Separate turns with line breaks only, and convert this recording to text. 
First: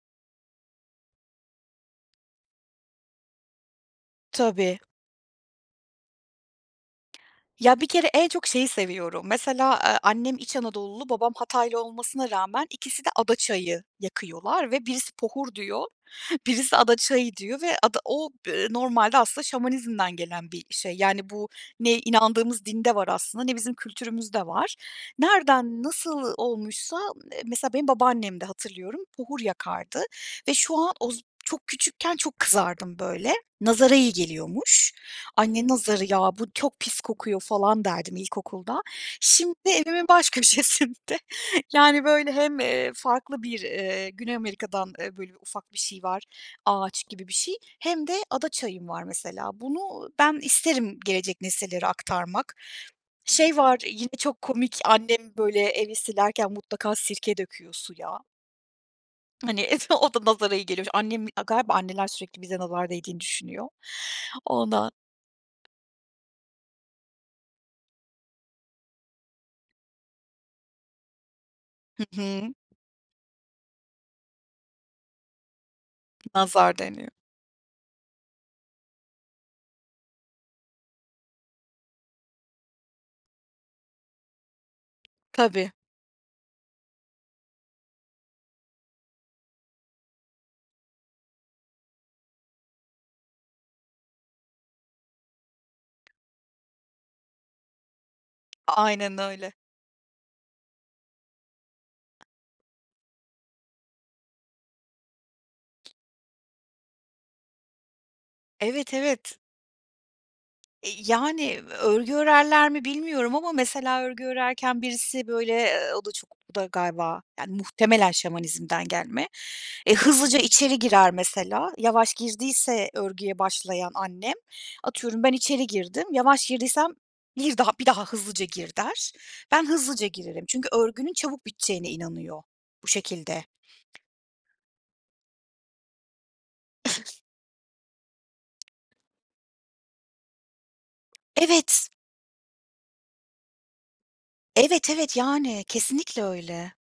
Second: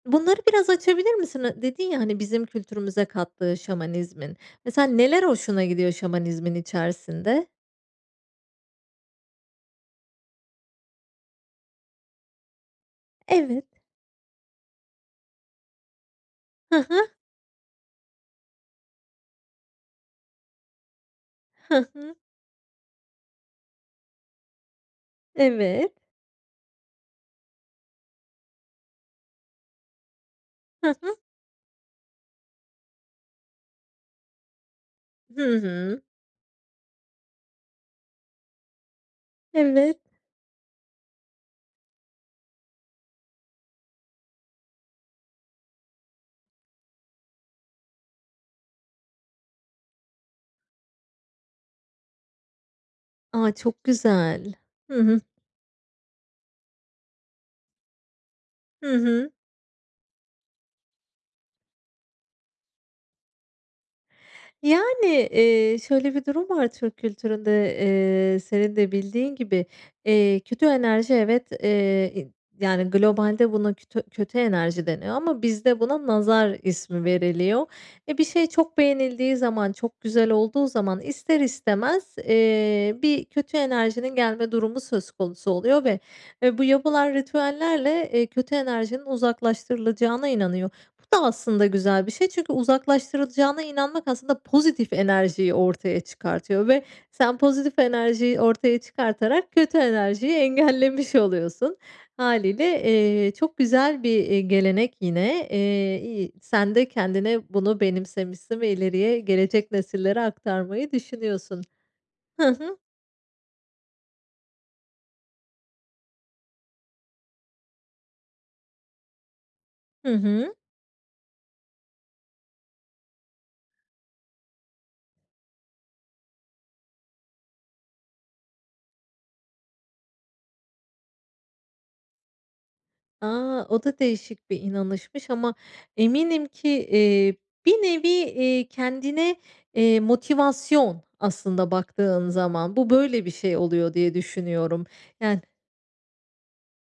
Bunları biraz açabilir misin? A dedin ya, hani "bizim kültürümüze kattığı Şamanizmin"
Tabii.
mesela neler hoşuna gidiyor Şamanizmin içerisinde?
Ya, bir kere en çok şeyi seviyorum. Mesela, aaa, annem İç Anadolulu, babam Hataylı olmasına rağmen ikisi de ada
Evet.
çayı yakıyorlar ve birisi pohur diyor,
Hı
birisi ada
hı.
çayı diyor ve ada o, ııı, normalde aslında Şamanizm'den gelen bir şey. Yani bu
Hı
ne
hı.
inandığımız dinde var aslında ne bizim kültürümüzde var. Nereden
Evet.
nasıl olmuşsa, eee, mesela benim babaannem de hatırlıyorum, buhur yakardı ve şu
Hı
an
hı.
oz çok küçükken çok kızardım böyle, nazara iyi geliyormuş.
Hı
"Ay, ne
hı.
nazarı ya, bu çok pis kokuyor!" falan derdim ilkokulda. Şimdi
Evet.
evimin baş köşesinde, yani böyle hem, eee, farklı bir, eee, Güney Amerika'dan, eee, böyle ufak bir şey var, ağaç gibi bir şey, hem de ada çayım var mesela. Bunu ben isterim gelecek nesillere aktarmak.
A,
Şey var
çok
yine çok
güzel.
komik,
Hı hı.
annem böyle evi silerken mutlaka sirke döküyor suya.
Hı hı.
Hani o da nazara iyi geliyormuş. Annem A, galiba anneler sürekli bize nazar değdiğini düşünüyor. Ondan.
Yani, eee, şöyle bir durum var Türk kültüründe, eee, senin de bildiğin gibi, eee kötü enerji, evet,
Hı
eee,
hı.
yani globalde buna tö kötü enerji deniyor ama bizde buna "nazar"
Nazar
ismi
deniyor.
veriliyor ve bir şey çok beğenildiği zaman, çok güzel olduğu zaman ister istemez, eee, bir kötü enerjinin gelme durumu söz konusu
Tabii.
oluyor ve ve bu yapılan ritüellerle, eee, kötü enerjinin uzaklaştırılacağına inanıyor. Bu da aslında güzel bir şey, çünkü uzaklaştırılacağına inanmak aslında pozitif enerjiyi ortaya çıkartıyor ve sen pozitif enerjiyi ortaya
Aynen
çıkartarak
öyle.
kötü enerjiyi engellemiş oluyorsun. Hâliyle, eee, çok güzel bir, iii, gelenek yine, eee, iyi sen de kendine bunu benimsemişsin ve
Evet,
ileriye
evet.
gelecek nesillere aktarmayı
Eee, iii, yani
düşünüyorsun.
örgü
Hı
örerler
hı.
mi bilmiyorum ama mesela örgü örerken birisi böyle, eee, o da çok o da galiba, yani muhtemelen Şamanizm'den gelme. Eee,
Hı
hızlıca
hı.
içeri girer mesela yavaş girdiyse örgüye başlayan annem, atıyorum ben içeri girdim yavaş girdiysem, bir daha bir daha hızlıca gir, der. Ben hızlıca girerim çünkü örgünün çabuk biteceğine inanıyor bu şekilde.
A! O da değişik bir inanışmış ama eminim ki, iii, bir nevi, iii, kendine, eee, motivasyon aslında
Evet.
baktığın zaman bu böyle bir şey oluyor diye düşünüyorum.
Evet, evet,
Yani
yani. Kesinlikle öyle.